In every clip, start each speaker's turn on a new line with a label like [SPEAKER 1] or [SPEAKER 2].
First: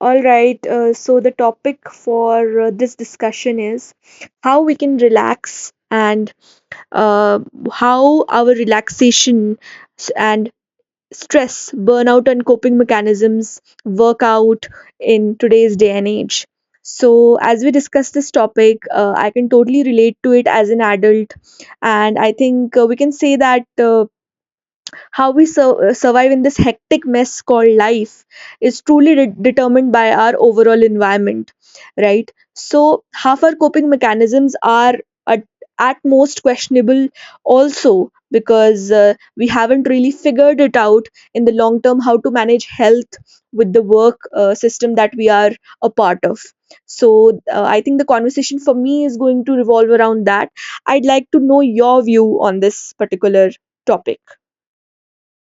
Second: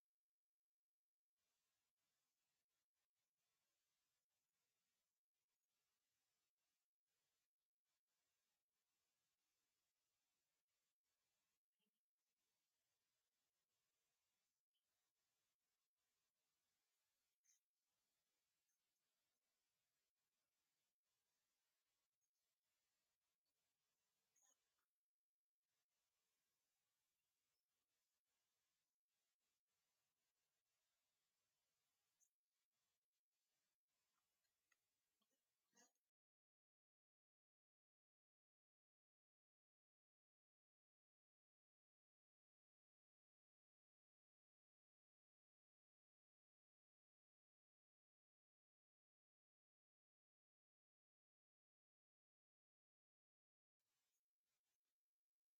[SPEAKER 1] All right, so the topic for this discussion is how we can relax and uh, how our relaxation and stress, burnout, and coping mechanisms work out in today's day and age. So, as we discuss this topic, I can totally relate to it as an adult, and I think we can say that. How we survive in this hectic mess called life is truly determined by our overall environment, right? So, half our coping mechanisms are at, at most questionable, also because we haven't really figured it out in the long term how to manage health with the work system that we are a part of. So, I think the conversation for me is going to revolve around that. I'd like to know your view on this particular topic.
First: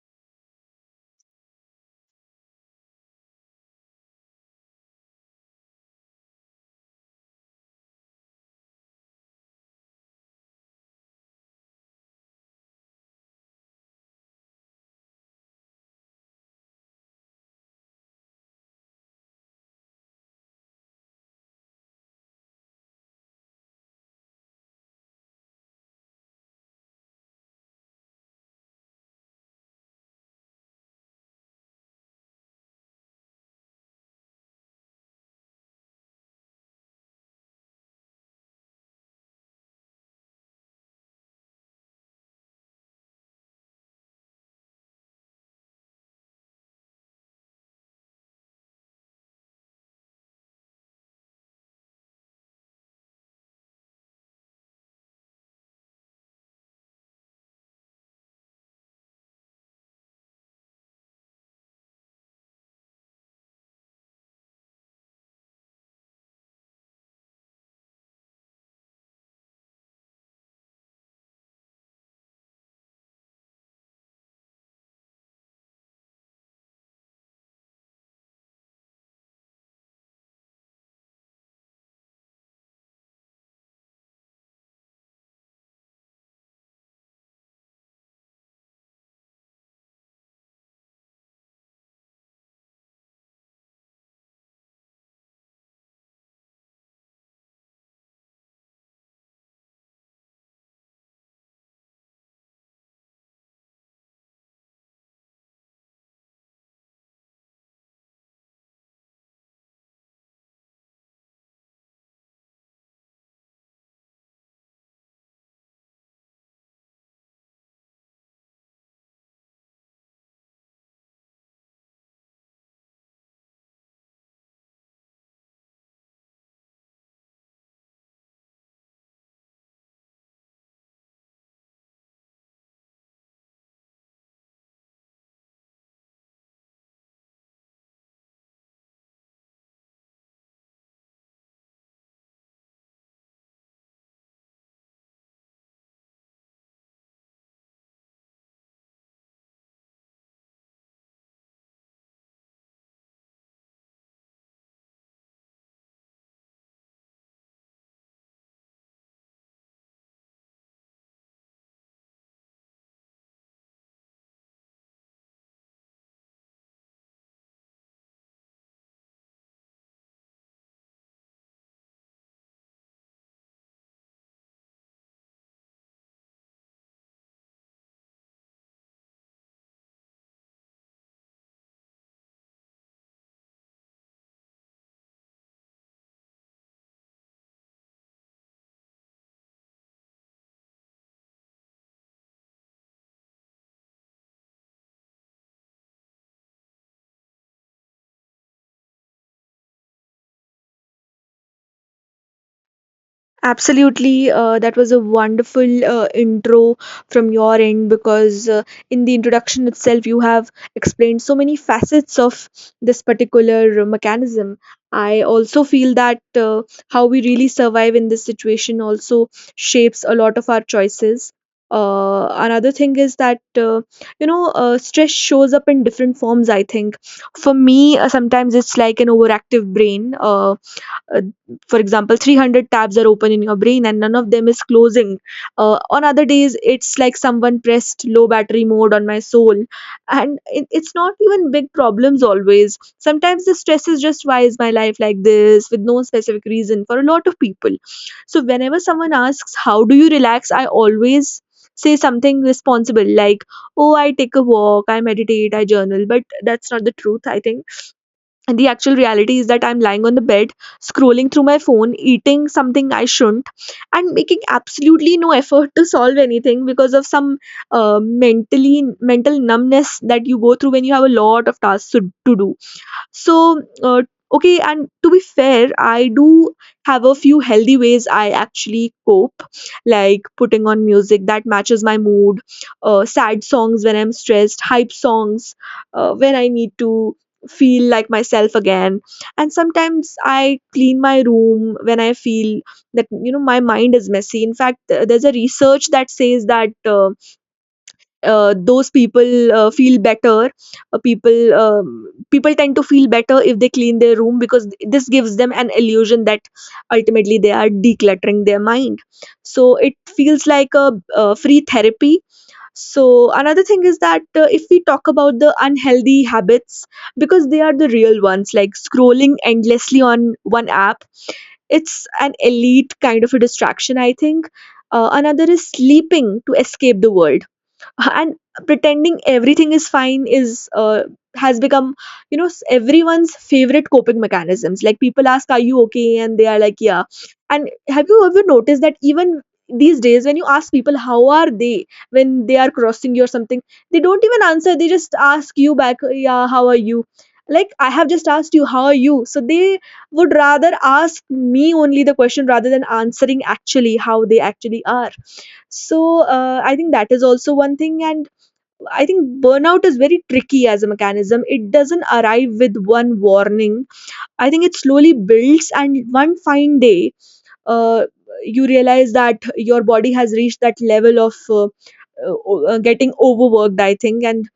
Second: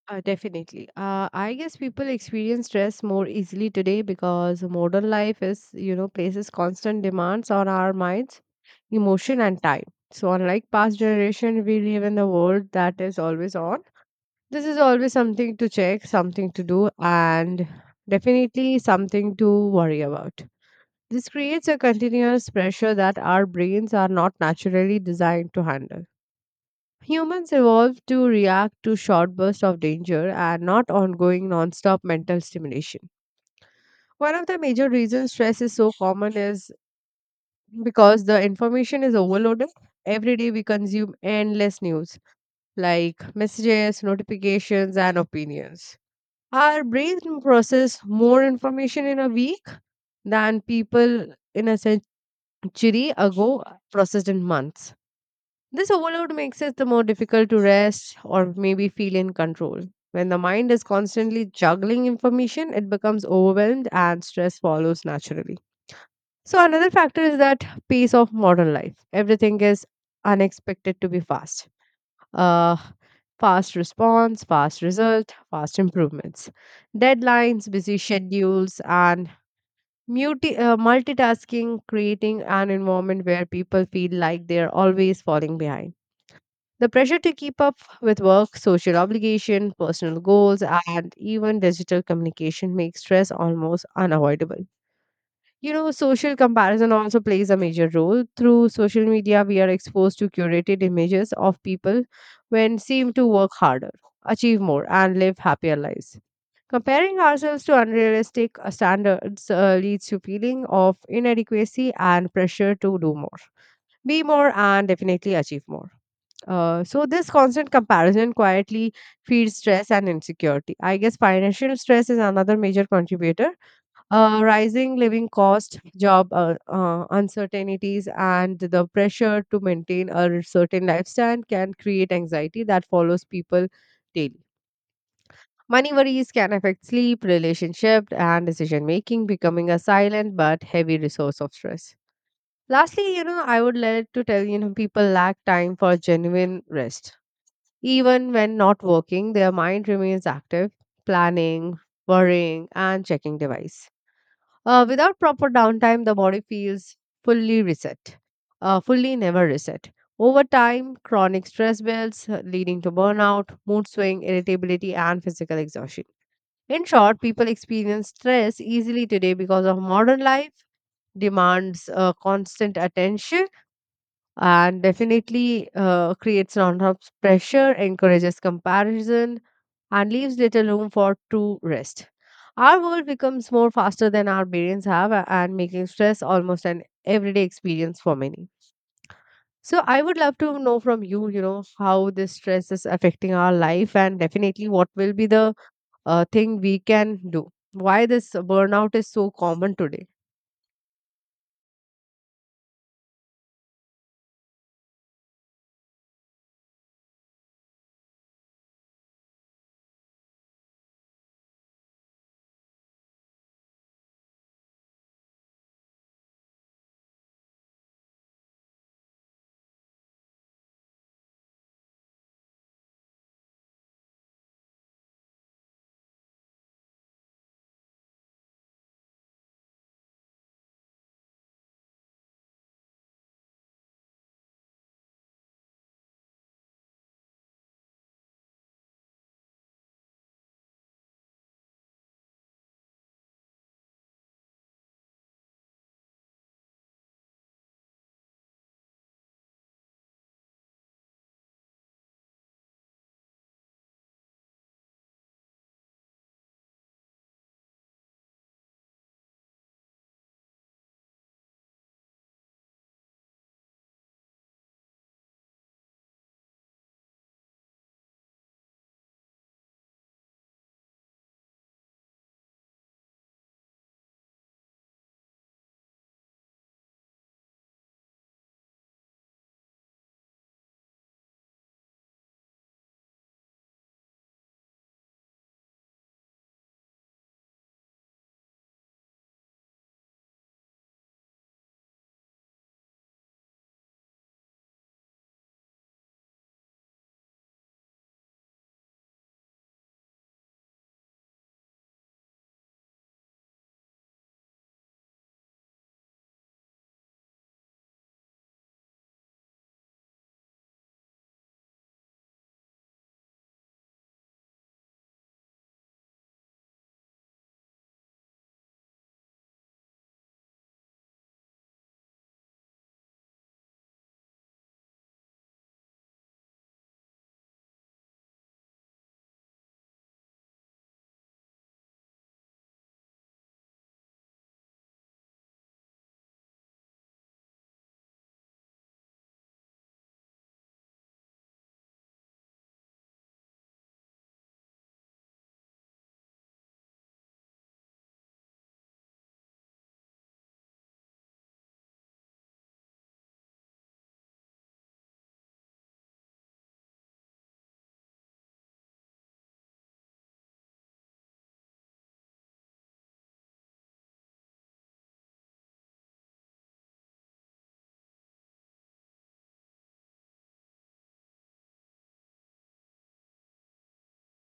[SPEAKER 2] Definitely. I guess people experience stress more easily today because modern life is, you know, places constant demands on our minds, emotion, and time. So unlike past generation, we live in a world that is always on. This is always something to check, something to do, and definitely something to worry about. This creates a continuous pressure that our brains are not naturally designed to handle. Humans evolved to react to short bursts of danger and not ongoing non-stop mental stimulation. One of the major reasons stress is so common is because the information is overloaded. Every day we consume endless news like messages, notifications, and opinions. Our brain process more information in a week than people in a century ago processed in months. This overload makes it the more difficult to rest or maybe feel in control. When the mind is constantly juggling information, it becomes overwhelmed and stress follows naturally. So, another factor is that pace of modern life. Everything is unexpected to be fast. Uh, Fast response, fast result, fast improvements. Deadlines, busy schedules, and multitasking creating an environment where people feel like they're always falling behind. The pressure to keep up with work, social obligation, personal goals, and even digital communication makes stress almost unavoidable. You know, social comparison also plays a major role. Through social media, we are exposed to curated images of people when seem to work harder, achieve more, and live happier lives. Comparing ourselves to unrealistic standards leads to feeling of inadequacy and pressure to do more, be more, and definitely achieve more. So this constant comparison quietly feeds stress and insecurity. I guess financial stress is another major contributor. Rising living cost, job uncertainties, and the pressure to maintain a certain lifestyle can create anxiety that follows people daily. Money worries can affect sleep, relationship, and decision making, becoming a silent but heavy resource of stress. Lastly, you know, I would like to tell you know people lack time for genuine rest even when not working, their mind remains active, planning, worrying, and checking device. Without proper downtime, the body feels fully reset, fully never reset. Over time, chronic stress builds, leading to burnout, mood swing, irritability, and physical exhaustion. In short, people experience stress easily today because of modern life, demands constant attention, and definitely creates non-stop pressure, encourages comparison, and leaves little room for true rest. Our world becomes more faster than our brains have, and making stress almost an everyday experience for many. So, I would love to know from you, you know, how this stress is affecting our life, and definitely what will be the thing we can do. Why this burnout is so common today?
[SPEAKER 1] Absolutely, that was a wonderful intro from your end because in the introduction itself, you have explained so many facets of this particular mechanism. I also feel that how we really survive in this situation also shapes a lot of our choices. Another thing is that stress shows up in different forms. I think for me, sometimes it's like an overactive brain. Uh, for example, 300 tabs are open in your brain and none of them is closing. On other days, it's like someone pressed low battery mode on my soul, and it's not even big problems always. Sometimes the stress is just, why is my life like this, with no specific reason for a lot of people. So whenever someone asks how do you relax, I always say something responsible like, oh, I take a walk, I meditate, I journal. But that's not the truth, I think. And the actual reality is that I'm lying on the bed, scrolling through my phone, eating something I shouldn't, and making absolutely no effort to solve anything because of some mental numbness that you go through when you have a lot of tasks to do. So, okay, and to be fair, I do have a few healthy ways I actually cope, like putting on music that matches my mood, sad songs when I'm stressed, hype songs when I need to feel like myself again. And sometimes I clean my room when I feel that, my mind is messy. In fact, there's a research that says that. Those people feel better. People tend to feel better if they clean their room because this gives them an illusion that ultimately they are decluttering their mind. So it feels like a free therapy. So another thing is that, if we talk about the unhealthy habits, because they are the real ones, like scrolling endlessly on one app, it's an elite kind of a distraction, I think. Another is sleeping to escape the world, and pretending everything is fine is has become, everyone's favorite coping mechanisms. Like, people ask, are you okay, and they are like, yeah. And have you ever noticed that even these days when you ask people how are they, when they are crossing you or something, they don't even answer, they just ask you back, yeah, how are you? Like, I have just asked you how are you, so they would rather ask me only the question rather than answering actually how they actually are. So, I think that is also one thing, and I think burnout is very tricky as a mechanism. It doesn't arrive with one warning. I think it slowly builds, and one fine day, uh, you realize that your body has reached that level of getting overworked, I think. And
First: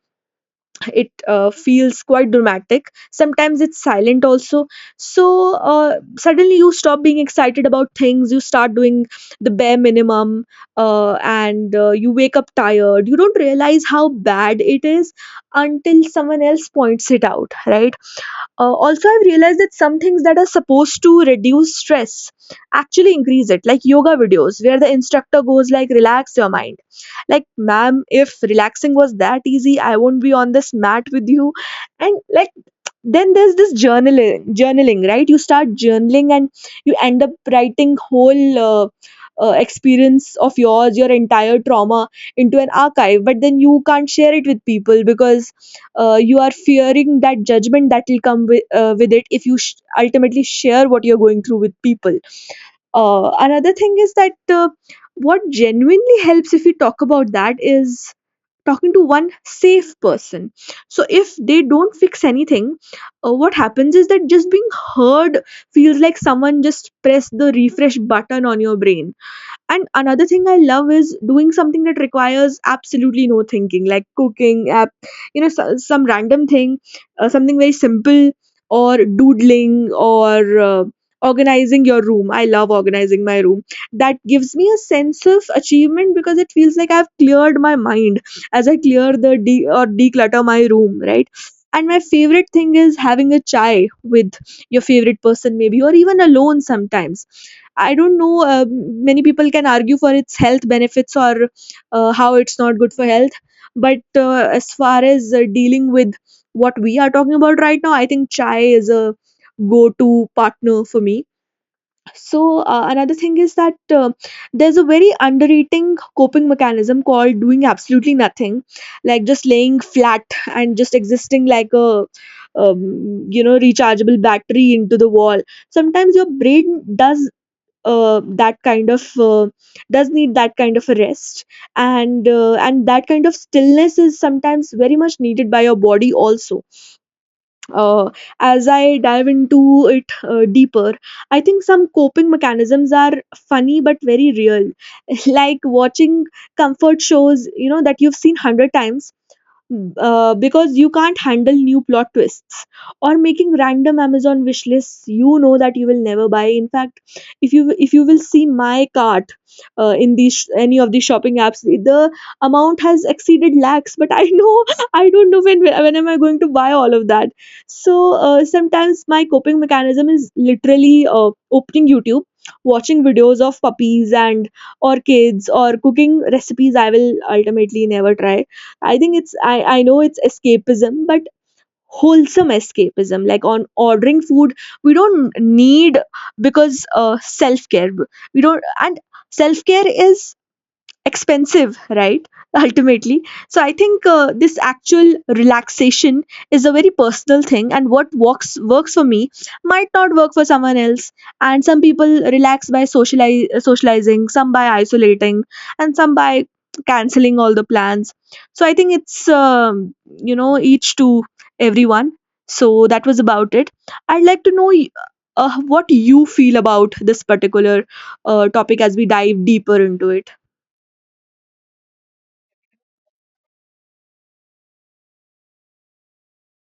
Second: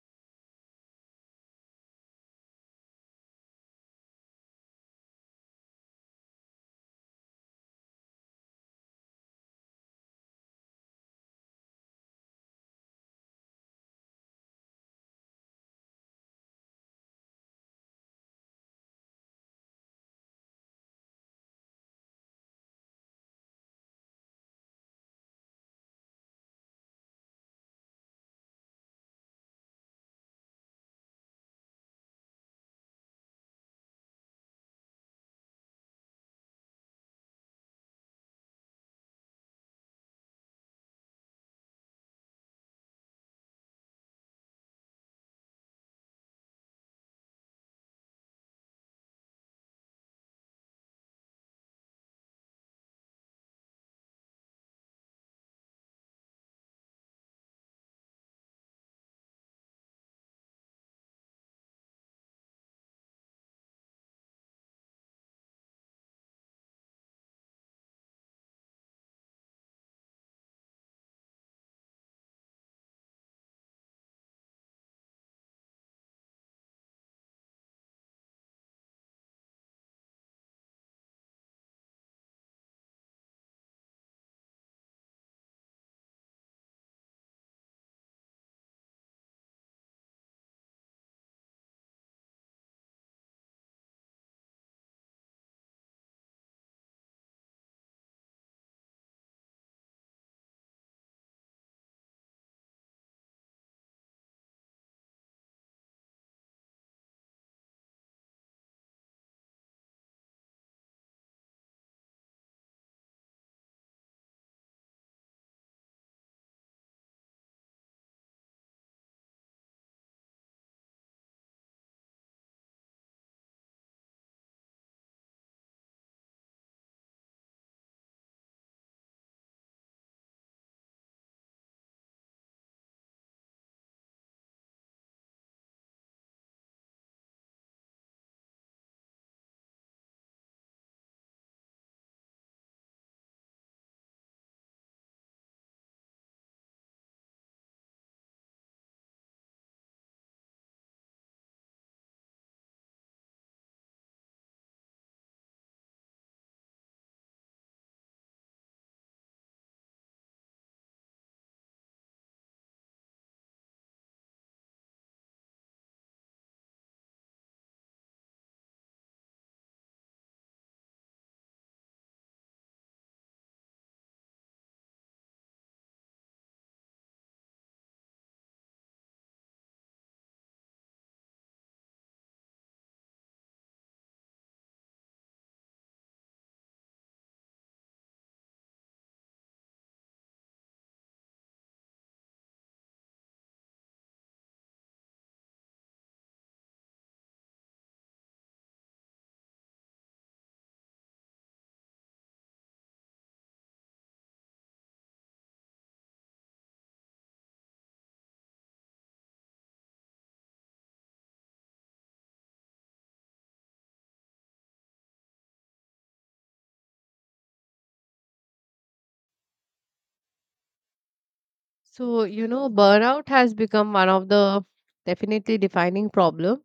[SPEAKER 1] it feels quite dramatic, sometimes it's silent also. So, suddenly you stop being excited about things, you start doing the bare minimum. And you wake up tired, you don't realize how bad it is until someone else points it out, right? Also, I've realized that some things that are supposed to reduce stress actually increase it, like yoga videos where the instructor goes like, "Relax your mind." Like, ma'am, if relaxing was that easy, I won't be on this mat with you. And like, then there's this journaling, right? You start journaling and you end up writing whole experience of yours, your entire trauma, into an archive. But then you can't share it with people because you are fearing that judgment that will come with it if you ultimately share what you're going through with people. Another thing is that, what genuinely helps, if we talk about that, is talking to one safe person. So if they don't fix anything, what happens is that just being heard feels like someone just pressed the refresh button on your brain. And another thing I love is doing something that requires absolutely no thinking, like cooking, app, you know, so, some random thing, something very simple, or doodling, or organizing your room. I love organizing my room. That gives me a sense of achievement because it feels like I've cleared my mind as I clear the or declutter my room, right? And my favorite thing is having a chai with your favorite person, maybe, or even alone sometimes. I don't know. Many people can argue for its health benefits, or how it's not good for health. But as far as dealing with what we are talking about right now, I think chai is a go to partner for me. So, another thing is that, there's a very underrating coping mechanism called doing absolutely nothing, like just laying flat and just existing like a rechargeable battery into the wall. Sometimes your brain does, that kind of, does need that kind of a rest, and that kind of stillness is sometimes very much needed by your body also. uh, as I dive into it deeper, I think some coping mechanisms are funny but very real. Like watching comfort shows, you know, that you've seen 100 times, because you can't handle new plot twists. Or making random Amazon wish lists you know that you will never buy. In fact, if you will see my cart, in these any of the shopping apps, the amount has exceeded lakhs. But I know, I don't know when, am I going to buy all of that. So, sometimes my coping mechanism is literally opening YouTube, watching videos of puppies and or kids or cooking recipes I will ultimately never try. I think it's I know it's escapism, but wholesome escapism. Like on ordering food, we don't need, because self care. We don't, and self care is expensive, right? Ultimately, so I think, this actual relaxation is a very personal thing, and what works works for me might not work for someone else. And some people relax by socializing, some by isolating, and some by canceling all the plans. So I think it's, you know, each to everyone. So that was about it. I'd like to know, what you feel about this particular topic as we dive deeper into it.
[SPEAKER 2] So, you know, burnout has become one of the definitely defining problem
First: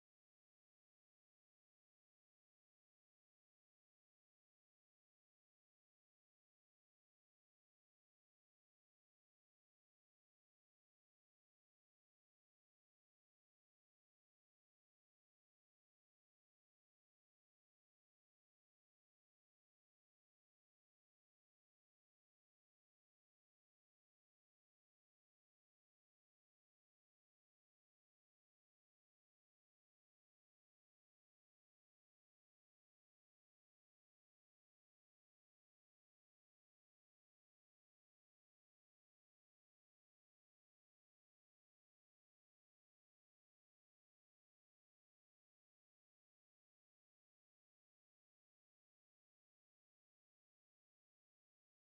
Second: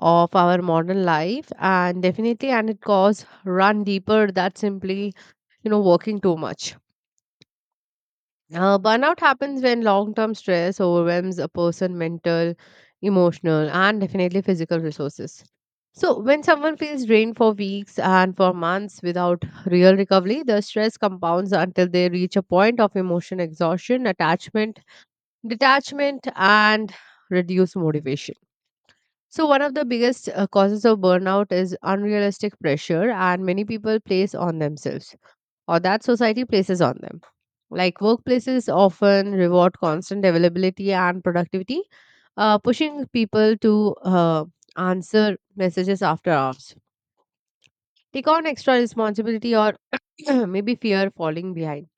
[SPEAKER 2] of our modern life, and definitely, and it cause run deeper that simply you know working too much. Burnout happens when long term stress overwhelms a person mental, emotional, and definitely physical resources. So when someone feels drained for weeks and for months without real recovery, the stress compounds until they reach a point of emotion exhaustion, attachment, detachment, and reduced motivation. So one of the biggest causes of burnout is unrealistic pressure and many people place on themselves or that society places on them. Like workplaces often reward constant availability and productivity, pushing people to answer messages after hours, take on extra responsibility, or maybe fear falling behind.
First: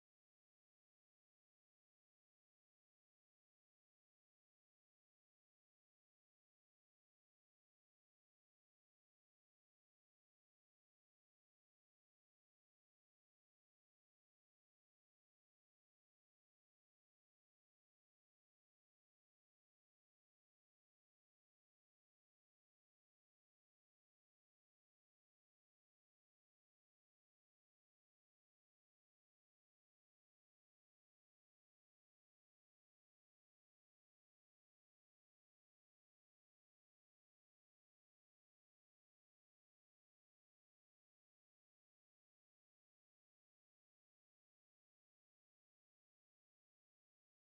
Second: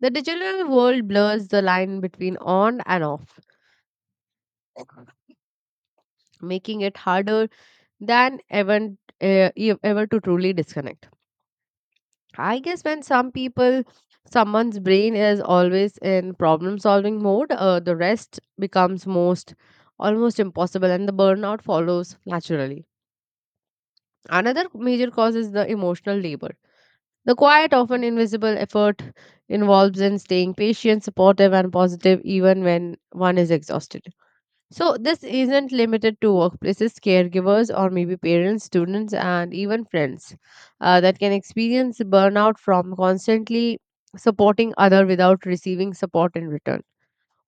[SPEAKER 2] The digital world blurs the line between on and off, making it harder than ever, ever to truly disconnect. I guess when some people, someone's brain is always in problem solving mode, the rest becomes most almost impossible and the burnout follows naturally. Another major cause is the emotional labor. The quiet, often invisible effort involves in staying patient, supportive, and positive even when one is exhausted. So, this isn't limited to workplaces, caregivers, or maybe parents, students, and even friends that can experience burnout from constantly supporting other without receiving support in return.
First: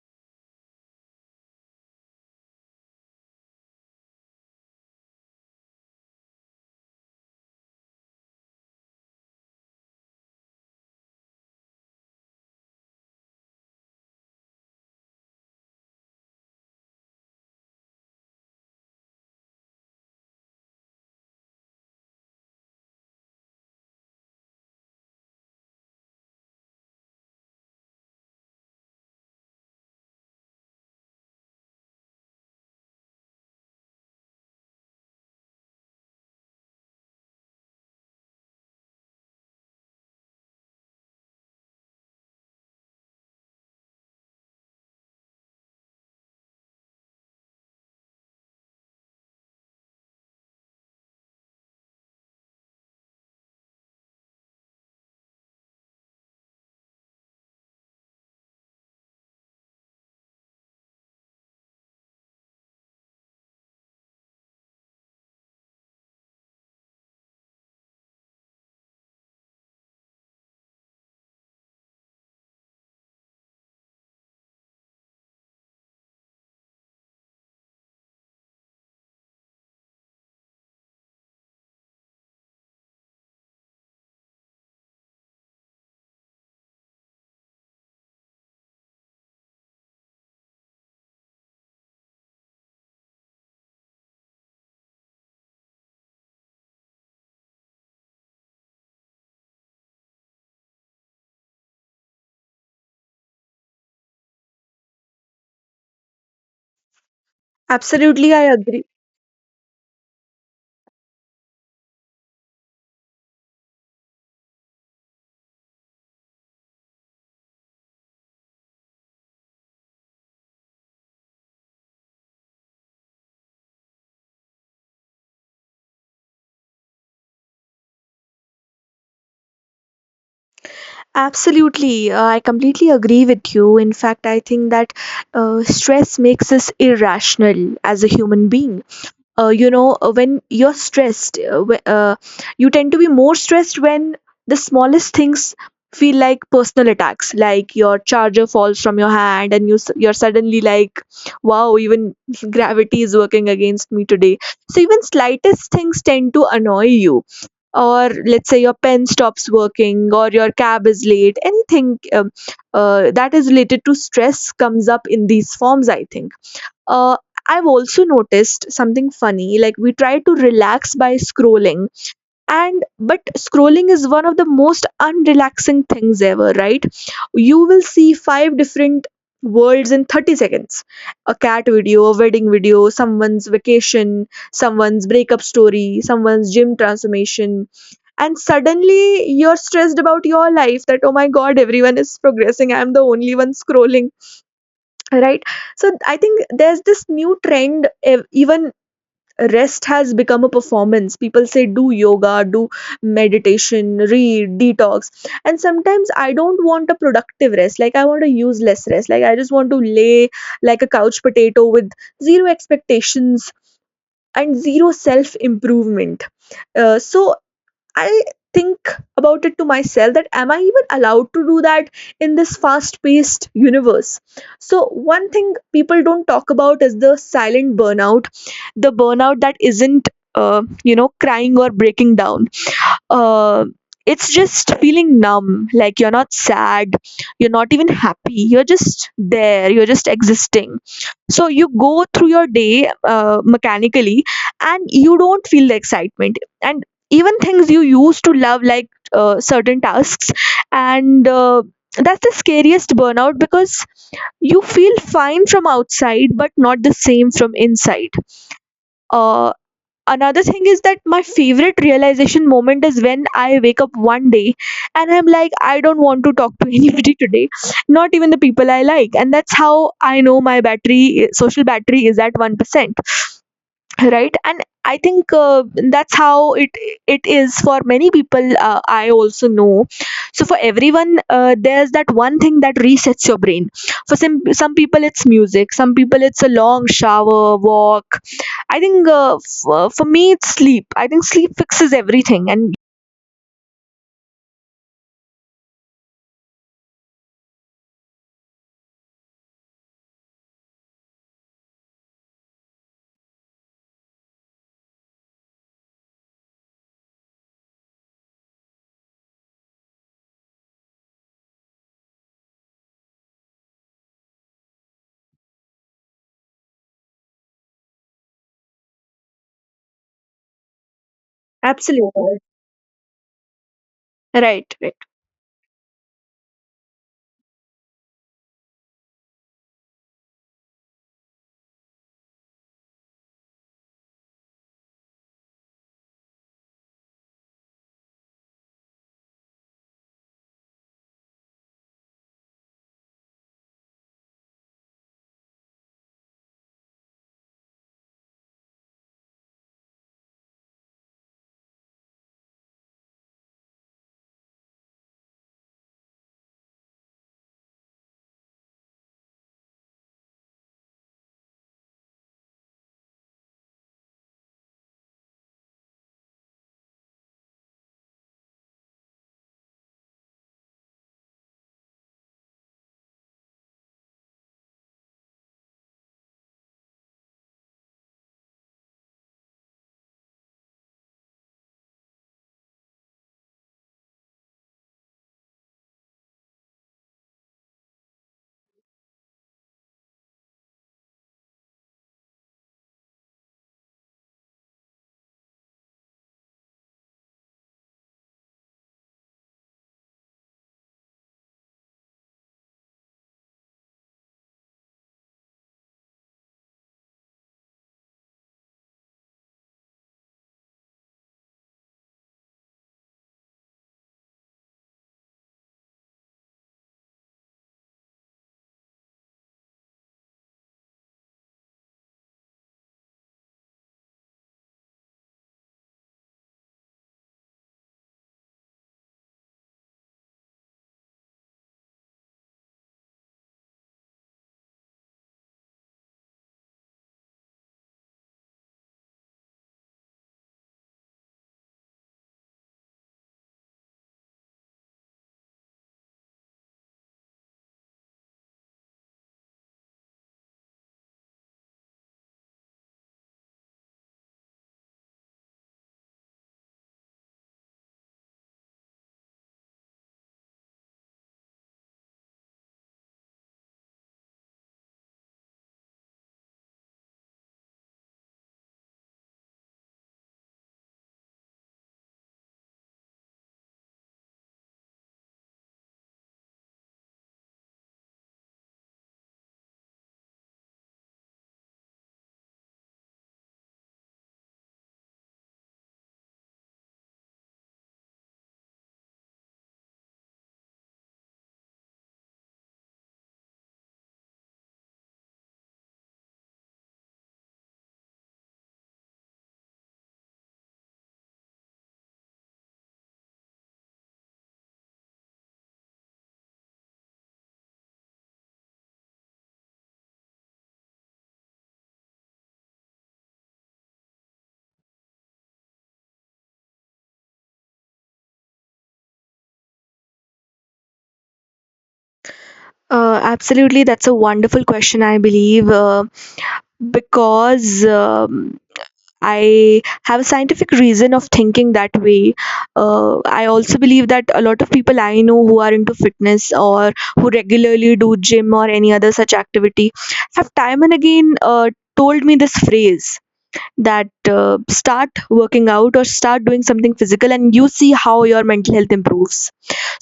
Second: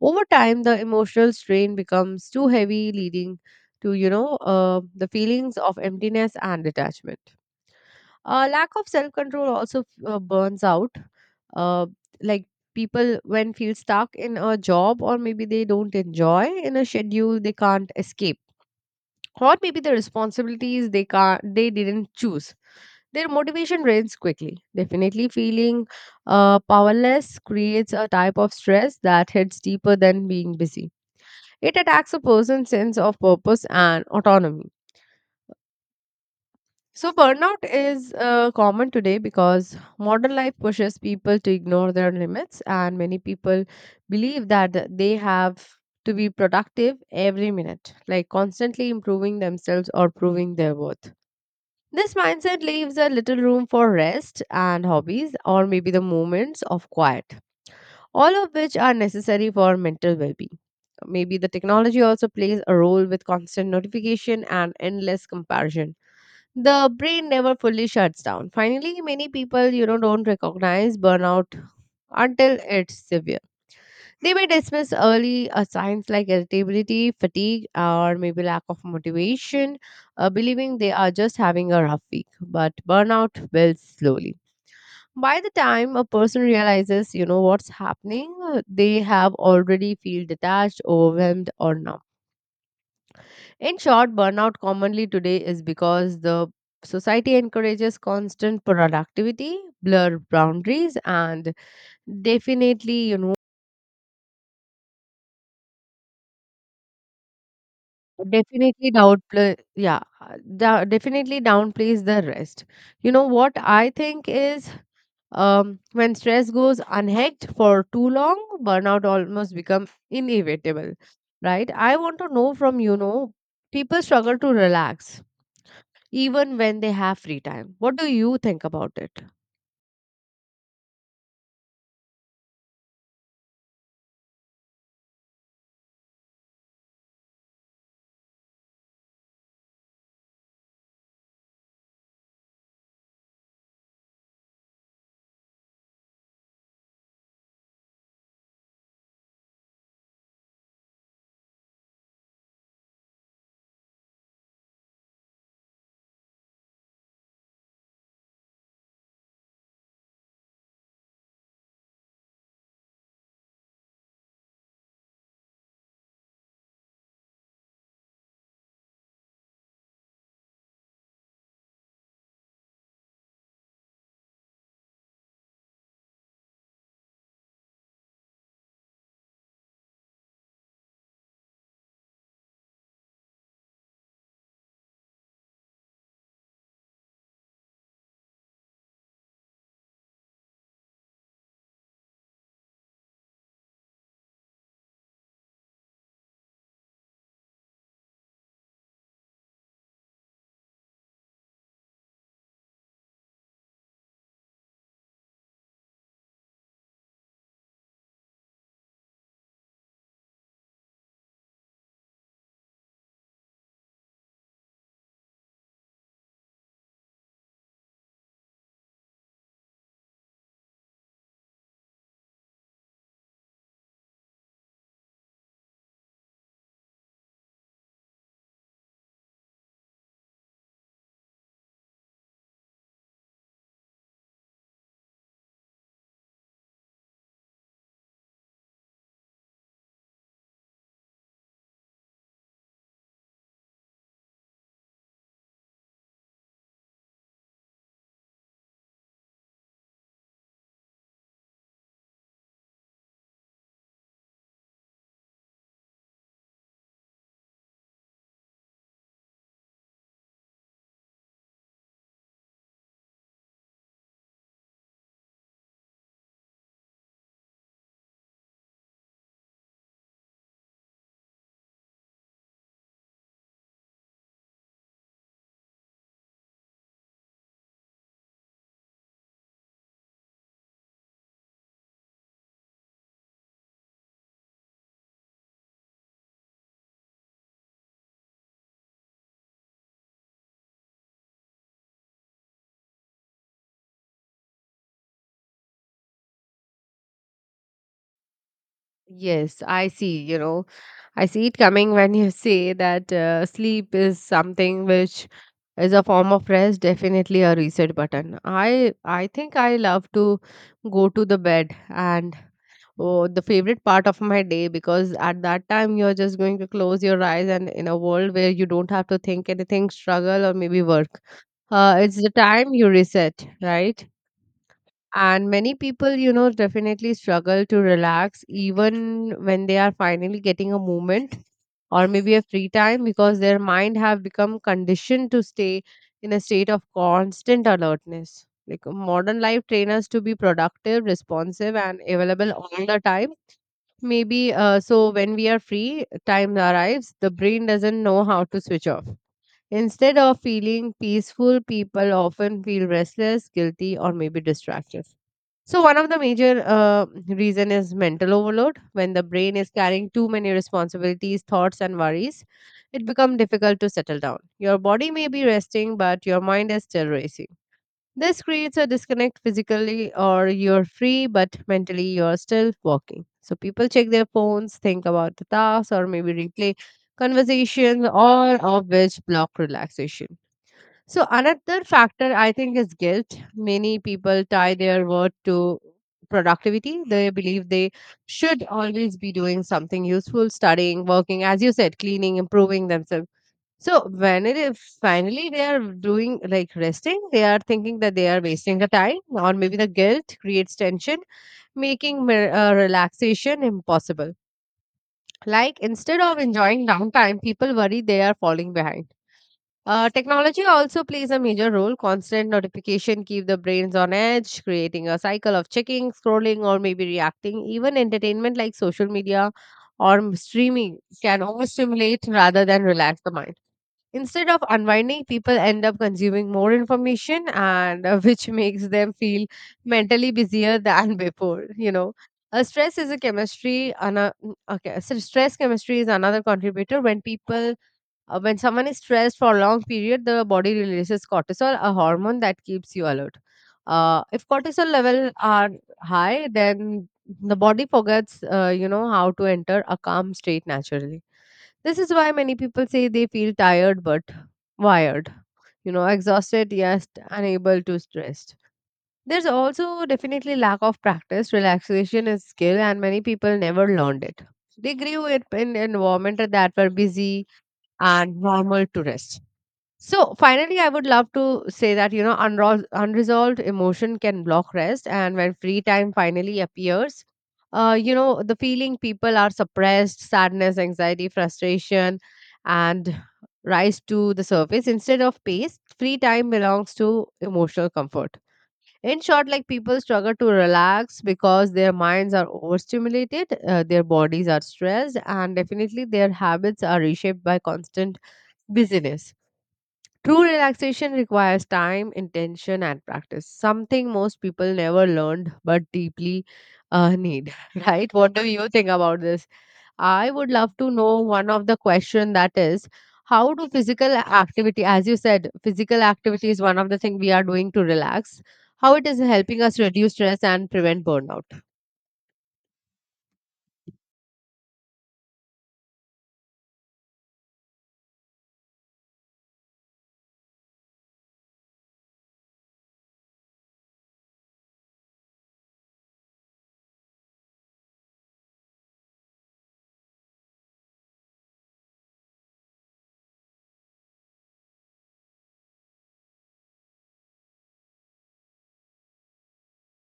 [SPEAKER 2] Over time, the emotional strain becomes too heavy, leading to you know the feelings of emptiness and detachment. Lack of self control also burns out, uh, like people when feel stuck in a job or maybe they don't enjoy in a schedule they can't escape or maybe the responsibilities they didn't choose, their motivation drains quickly. Definitely feeling powerless creates a type of stress that hits deeper than being busy. It attacks a person's sense of purpose and autonomy. So, burnout is common today because modern life pushes people to ignore their limits, and many people believe that they have to be productive every minute, like constantly improving themselves or proving their worth. This mindset leaves a little room for rest and hobbies, or maybe the moments of quiet, all of which are necessary for mental well being. Maybe the technology also plays a role with constant notification and endless comparison the brain never fully shuts down. Finally, many people, you know, don't recognize burnout until it's severe. They may dismiss early signs like irritability, fatigue, or maybe lack of motivation, believing they are just having a rough week. But burnout builds slowly. By the time a person realizes, you know, what's happening, they have already feel detached, overwhelmed, or numb. In short, burnout commonly today is because the society encourages constant productivity, blur boundaries, and definitely, you know,
[SPEAKER 1] Absolutely, I agree.
[SPEAKER 2] definitely downplay, yeah, definitely downplays the rest. You know what I think is when stress goes unhacked for too long, burnout almost becomes inevitable, right? I want to know from you know people struggle to relax even when they have free time. What do you think about it?
[SPEAKER 1] Absolutely, I completely agree with you. In fact, I think that stress makes us irrational as a human being. When you're stressed, you tend to be more stressed when the smallest things feel like personal attacks, like your charger falls from your hand and you're suddenly like, wow, even gravity is working against me today. So even slightest things tend to annoy you, or let's say your pen stops working or your cab is late, anything that is related to stress comes up in these forms, I think. uh, I've also noticed something funny, like we try to relax by scrolling, and but scrolling is one of the most unrelaxing things ever, right? You will see five different worlds in 30 seconds. A cat video, a wedding video, someone's vacation, someone's breakup story, someone's gym transformation. And suddenly you're stressed about your life that, oh my god, everyone is progressing, I'm the only one scrolling, right? So I think there's this new trend, even rest has become a performance. People say, do yoga, do meditation, read detox. And sometimes I don't want a productive rest, like I want a useless rest, like I just want to lay like a couch potato with zero expectations and zero self improvement. So I think about it to myself that, am I even allowed to do that in this fast paced universe? So, one thing people don't talk about is the silent burnout, the burnout that isn't, crying or breaking down. uh, it's just feeling numb, like you're not sad, you're not even happy, you're just there, you're just existing. So you go through your day mechanically, and you don't feel the excitement. And even things you used to love, like certain tasks and That's the scariest burnout, because you feel fine from outside but not the same from inside. uh, Another thing is that my favorite realization moment is when I wake up one day and I'm like, I don't want to talk to anybody today, not even the people I like. And that's how I know my social battery is at 1%. Right. And I think that's how it is for many people. I also know, so for everyone, there's that one thing that resets your brain. For some people it's music, some people it's a long shower, walk. I think for me it's sleep. I think sleep fixes everything. And
[SPEAKER 2] Yes, I see. You know, I see it coming when you say that sleep is something which is a form of rest, definitely a reset button. I think I love to go to the bed and oh, the favorite part of my day because at that time you're just going to close your eyes and in a world where you don't have to think anything, struggle or maybe work. It's the
[SPEAKER 1] absolutely.
[SPEAKER 2] time you reset, right?
[SPEAKER 1] Right, right.
[SPEAKER 2] And many people, you know, definitely struggle to relax even when they are finally getting a moment or maybe a free time because their mind have become conditioned to stay in a state of constant alertness. Like modern life train us to be productive, responsive, and available all the time. Maybe so when we are free, time arrives, the brain doesn't know how to switch off. Instead of feeling peaceful, people often feel restless, guilty, or maybe distracted. So one of the major reason is mental overload. When the brain is carrying too many responsibilities, thoughts, and worries, it becomes difficult to settle down. Your body may be resting, but your mind is still racing. This creates a disconnect physically, or you're free, but mentally you're still walking. So people check their phones, think about the tasks, or maybe replay conversations, all of which block relaxation. So another factor I think is guilt. Many people tie their worth to productivity. They believe they should always be doing something useful, studying, working, as you said, cleaning, improving themselves. So when it is finally they are doing like resting, they are thinking that they are wasting the time, or maybe the guilt creates tension, making relaxation impossible. Like instead of enjoying downtime, people worry they are falling behind. Technology also plays a major role. Constant notification keep the brains on edge, creating a cycle of checking, scrolling, or maybe reacting. Even entertainment like social media or streaming can overstimulate rather than relax the mind. Instead of unwinding, people end up consuming more information, and which makes them feel mentally busier than before. You know, stress is a chemistry. Okay, so stress chemistry is another contributor when people when someone is stressed for a long period, the body releases cortisol, a hormone that keeps you alert. If cortisol levels are high, then the body forgets, you know, how to enter a calm state naturally. This is why many people say they feel tired but wired, you know, exhausted yet unable to stressed. There's also definitely lack of practice. Relaxation is skill, and many people never learned it. They grew up in environment that were busy and normal to rest. So, finally, I would love to say that, you know, unresolved emotion can block rest. And when free time finally appears, you know, the feeling people are suppressed, sadness, anxiety, frustration, and rise to the surface instead of pace. Free time belongs to emotional comfort. In short, like people struggle to relax because their minds are overstimulated, their bodies are stressed, and definitely their habits are reshaped by constant Busyness. True relaxation requires time, intention, and practice, something most people never learned but deeply need, right? What do you think about this? I would love to know one of the question that is how do physical activity, as you said, physical activity is one of the thing we are doing to relax. How it is helping us reduce stress and prevent burnout.
[SPEAKER 1] Absolutely, that's a wonderful question. I believe because um, I have a scientific reason of thinking that way. I also believe that a lot of people I know who are into fitness, or who regularly do gym or any other such activity, have time and again told me this phrase that start working out or start doing something physical and you see how your mental health improves.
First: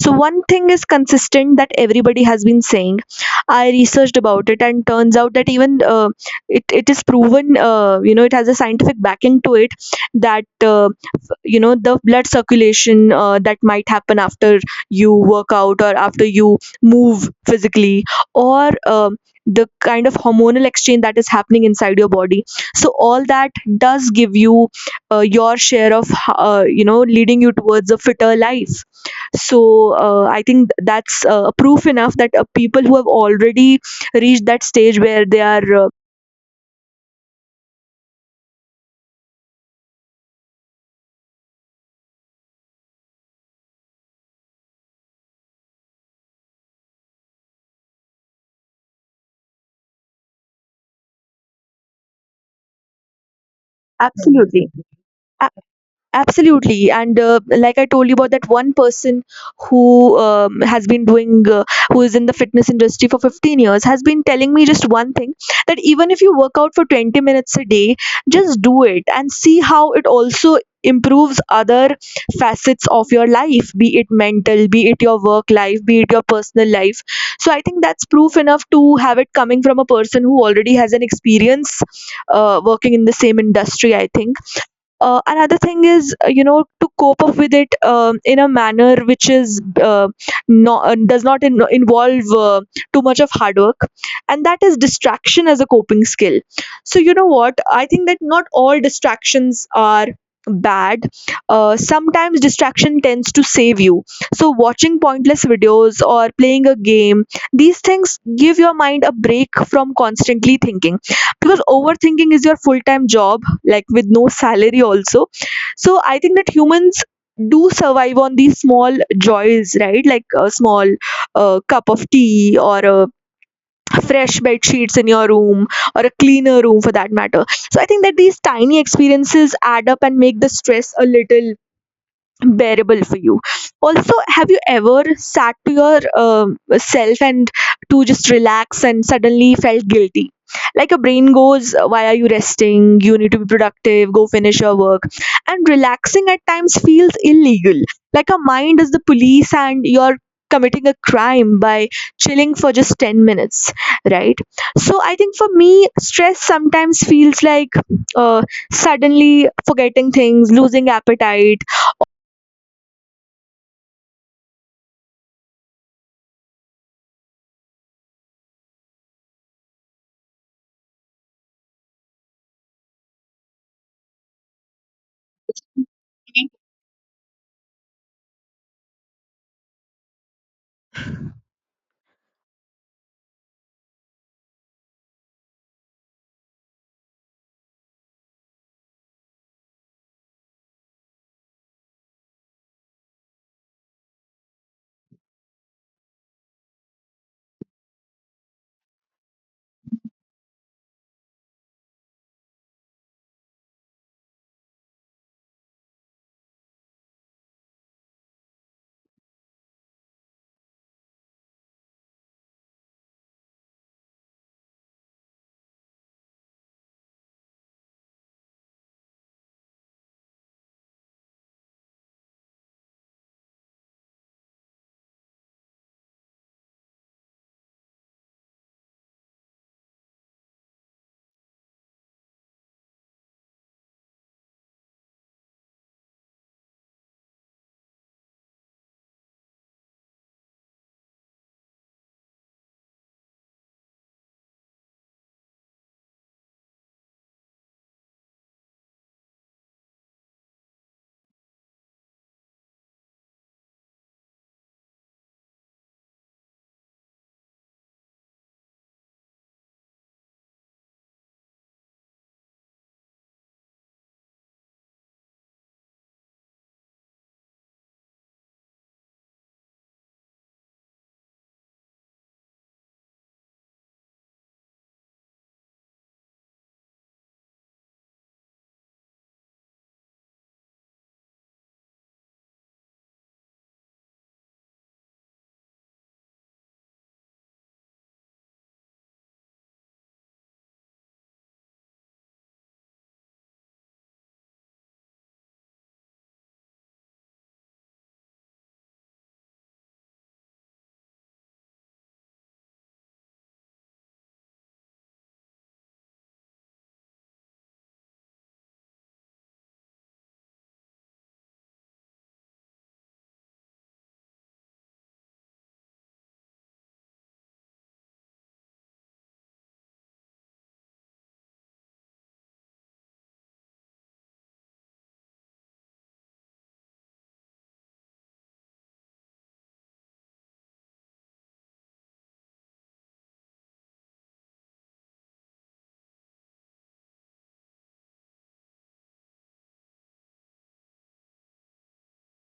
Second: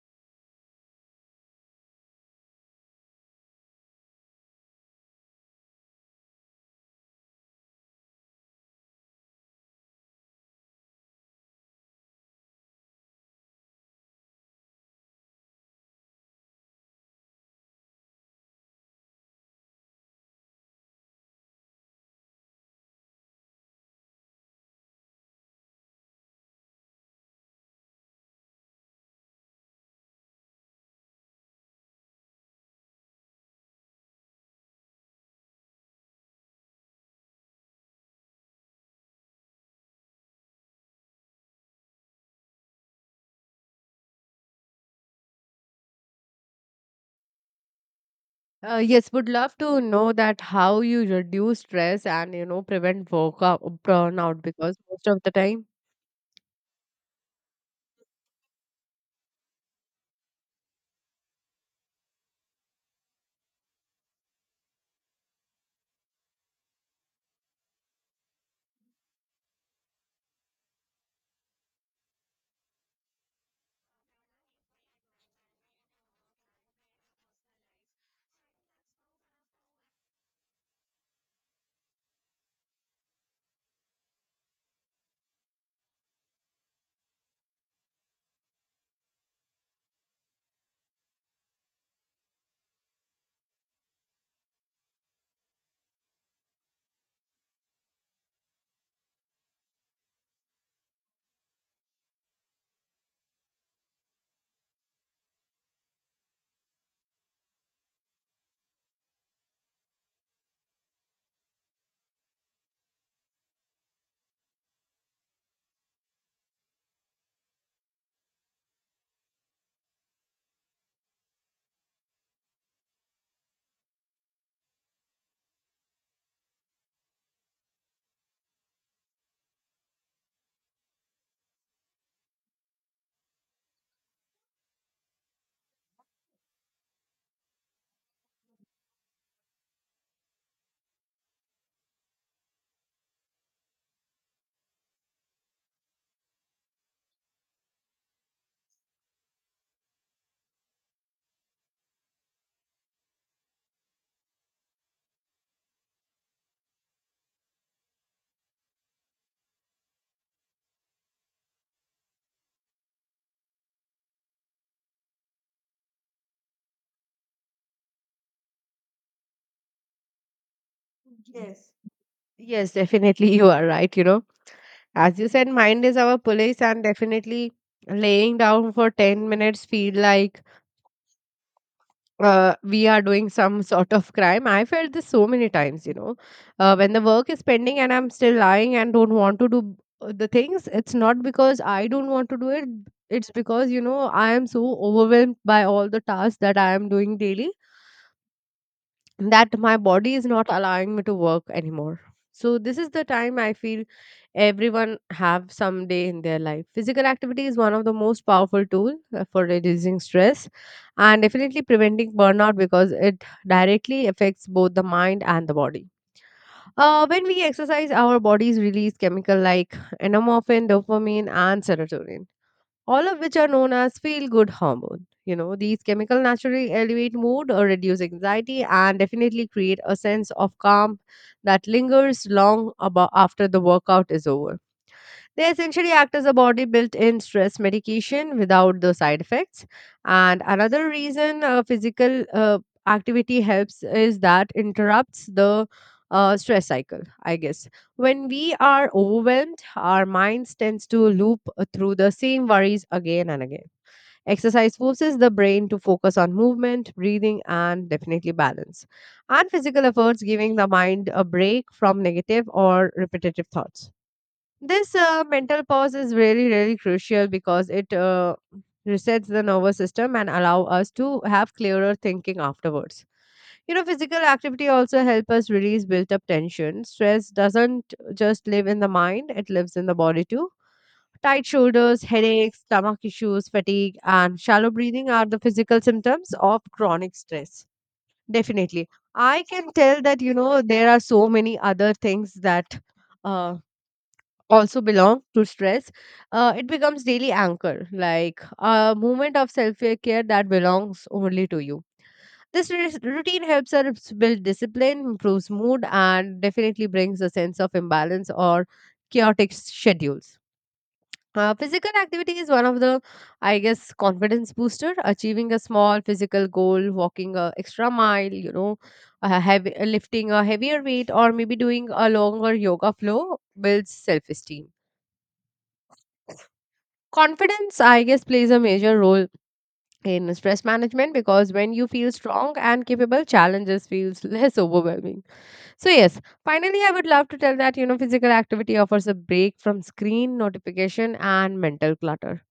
[SPEAKER 1] So one thing is consistent that everybody has been saying. I researched about it, and turns out that even it is proven. You know, it has a scientific backing to it, that you know, the blood circulation that might happen after you work out or after you move physically, or the kind of hormonal exchange that is happening inside your body. So all that does give you your share of, you know, leading you towards a fitter life. So I think that's proof enough that people who have already reached that stage where they are
[SPEAKER 2] Yes, would love to know that how you reduce stress and you know prevent workout burnout
[SPEAKER 1] absolutely.
[SPEAKER 2] because most of the time,
[SPEAKER 1] Absolutely. And like I told you about that one person who has been doing, who is in the fitness industry for 15 years, has been telling me just one thing, that even if you work out for 20 minutes a day, just do it and see how it also improves other facets of your life, be it mental, be it your work life, be it your personal life. So I think that's proof enough to have it coming from a person who already has an experience working in the same industry. I think another thing is, you know, to cope up with it, in a manner which is not does not involve too much of hard work, and that is distraction as a coping skill. So, you know what, I think that not all distractions are bad. Sometimes distraction tends to save you. So watching pointless videos or playing a game, these things give your mind a break from constantly thinking, because overthinking is your full time job, like, with no salary also. So I think that humans do survive on these small joys, right? Like a small cup of tea, or a fresh bed sheets in your room, or a cleaner room for that matter. So I think that these tiny experiences add up and make the stress a little bearable for you. Also, have you ever sat to your self and to just relax and suddenly felt guilty, like a brain goes, why are you resting, you need to be productive, go finish your work. And relaxing at times feels illegal, like a mind is the police and you're committing a crime by chilling for just 10 minutes. Right. So I think for me stress sometimes feels like uh, suddenly forgetting things, losing appetite.
[SPEAKER 2] yes. Yes, definitely you are right. You know, as you said, mind is our police, and definitely laying down for 10 minutes feel like we are doing some sort of crime. I felt this so many times, you know, when the work is pending and I'm still lying and don't want to do the things. It's not because I don't want to do it. It's because, you know, I am so overwhelmed by all the tasks that I am doing daily that my body is not allowing me to work anymore. So, this is the time I feel everyone have some day in their life physical activity is one of the most powerful tool for reducing stress and definitely preventing burnout because it directly affects both the mind and the body. When we exercise, our bodies release chemical like endorphin, dopamine, and serotonin, all of which are known as feel good hormone. You know, these chemical naturally elevate mood or reduce anxiety and definitely create a sense of calm that lingers long about after the workout is over. They essentially act as a body built in stress medication without the side effects. And another reason physical activity helps is that interrupts the stress cycle, I guess. When we are overwhelmed, our minds tends to loop through the same worries again and again. Exercise forces the brain to focus on movement, breathing, and definitely balance. And physical efforts giving the mind a break from negative or repetitive thoughts. This mental pause is really, really crucial because it resets the nervous system and allow us to have clearer thinking afterwards. You know, physical activity also help us release built-up tension. Stress doesn't just live in the mind; it lives in the body too. Tight shoulders, headaches, stomach issues, fatigue, and shallow breathing are the physical symptoms of chronic stress. Definitely, I can tell that you know there are so many other things that uh, also belong to stress. It becomes daily anchor, like a moment of self-care that belongs only to you. This routine helps us build discipline, improves mood, and definitely brings a sense of imbalance or chaotic schedules. Physical activity is one of the, I guess, confidence booster. Achieving a small physical goal, walking a extra mile, you know, lifting a heavier weight, or maybe doing a longer yoga flow builds self-esteem. Confidence, I guess, plays a major role in stress management because when you feel strong and capable, challenges feels less overwhelming. So yes, finally, I would love to tell that you know physical activity offers a break from screen notification and mental clutter.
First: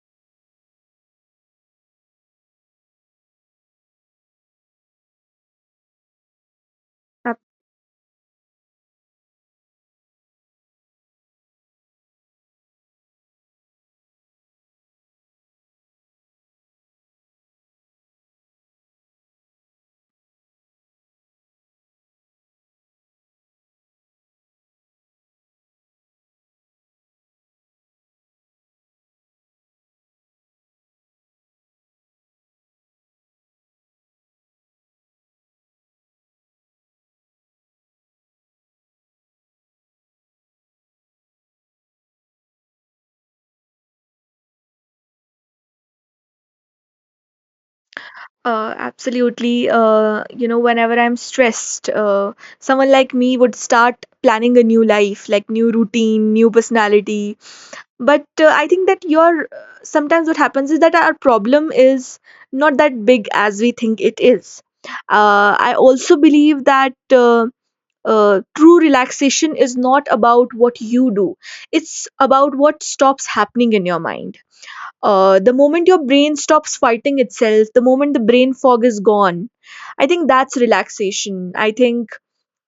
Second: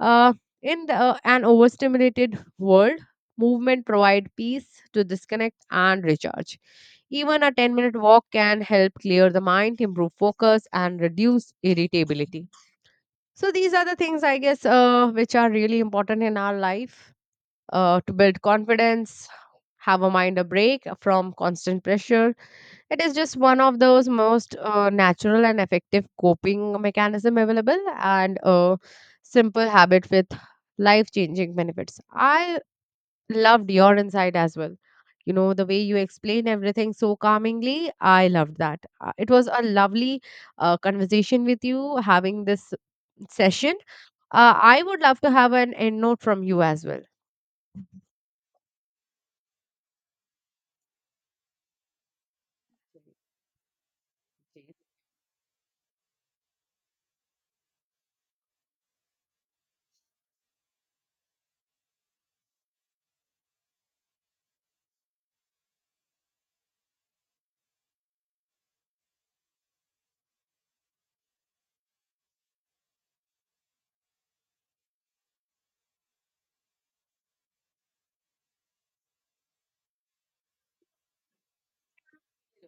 [SPEAKER 2] Uh, in an overstimulated world, movement provide peace to disconnect and recharge. Even a 10-minute walk can help clear the mind, improve focus, and reduce irritability. So these are the things I guess which are really important in our life to build confidence, have a mind a break from constant pressure. It is just one of those most natural and effective coping mechanism available and a simple habit with life changing benefits. I loved your insight as well. You know, the way you explain everything so calmingly, I loved that. It was a lovely conversation with you, having this session. I would love to have an end note from you as well.
[SPEAKER 1] Absolutely. You know, whenever I'm stressed, someone like me would start planning a new life, like new routine, new personality. But I think that your sometimes what happens is that our problem is not that big as we think it is. I also believe that true relaxation is not about what you do; it's about what stops happening in your mind. The moment your brain stops fighting itself, the moment the brain fog is gone, I think that's relaxation. I think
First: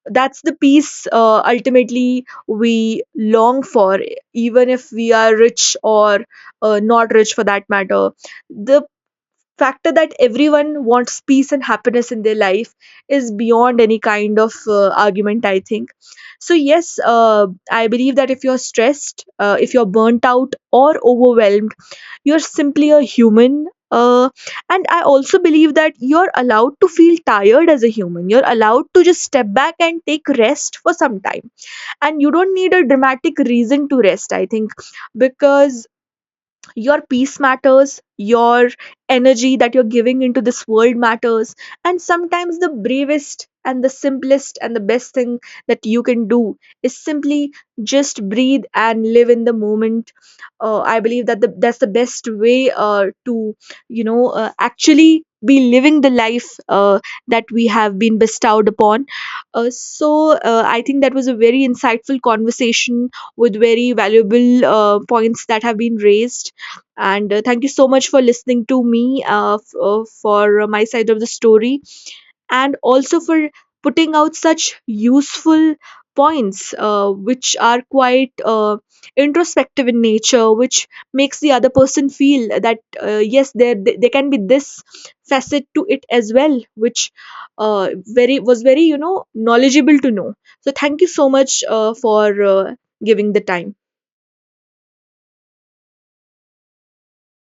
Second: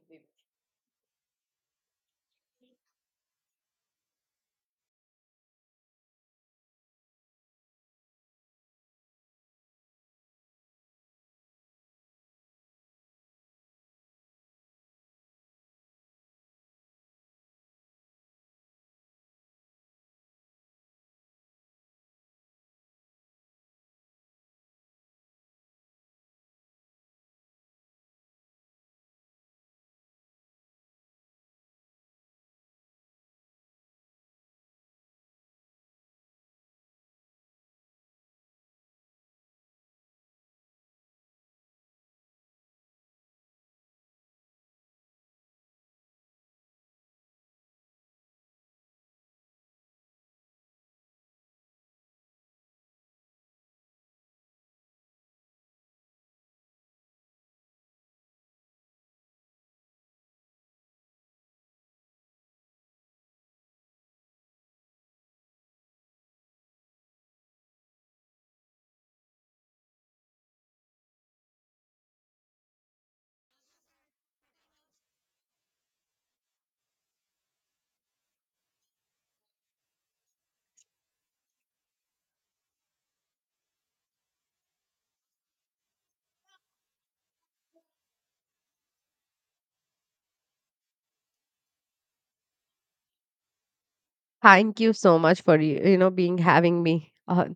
[SPEAKER 1] that's the peace ultimately we long for, even if we are rich, or not rich for that matter. The factor that everyone wants peace and happiness in their life is beyond any kind of argument, I think. So, yes, I believe that if you're stressed, if you're burnt out or overwhelmed, you're simply a human. And I also believe that you're allowed to feel tired as a human. You're allowed to just step back and take rest for some time. And you don't need a dramatic reason to rest, I think, because your peace matters, your energy that you're giving into this world matters. And sometimes the bravest and the simplest and the best thing that you can do is simply just breathe and live in the moment. I believe that that's the best way to, you know, actually be living the life that we have been bestowed upon. So I think that was a very insightful conversation with very valuable points that have been raised. And thank you so much for listening to me, for my side of the story, and also for putting out such useful points which are quite introspective in nature, which makes the other person feel that yes, there can be this facet to it as well, which very was very, you know, knowledgeable to know. So thank you so much for giving the time.
[SPEAKER 2] Thank you so much for you know being having me.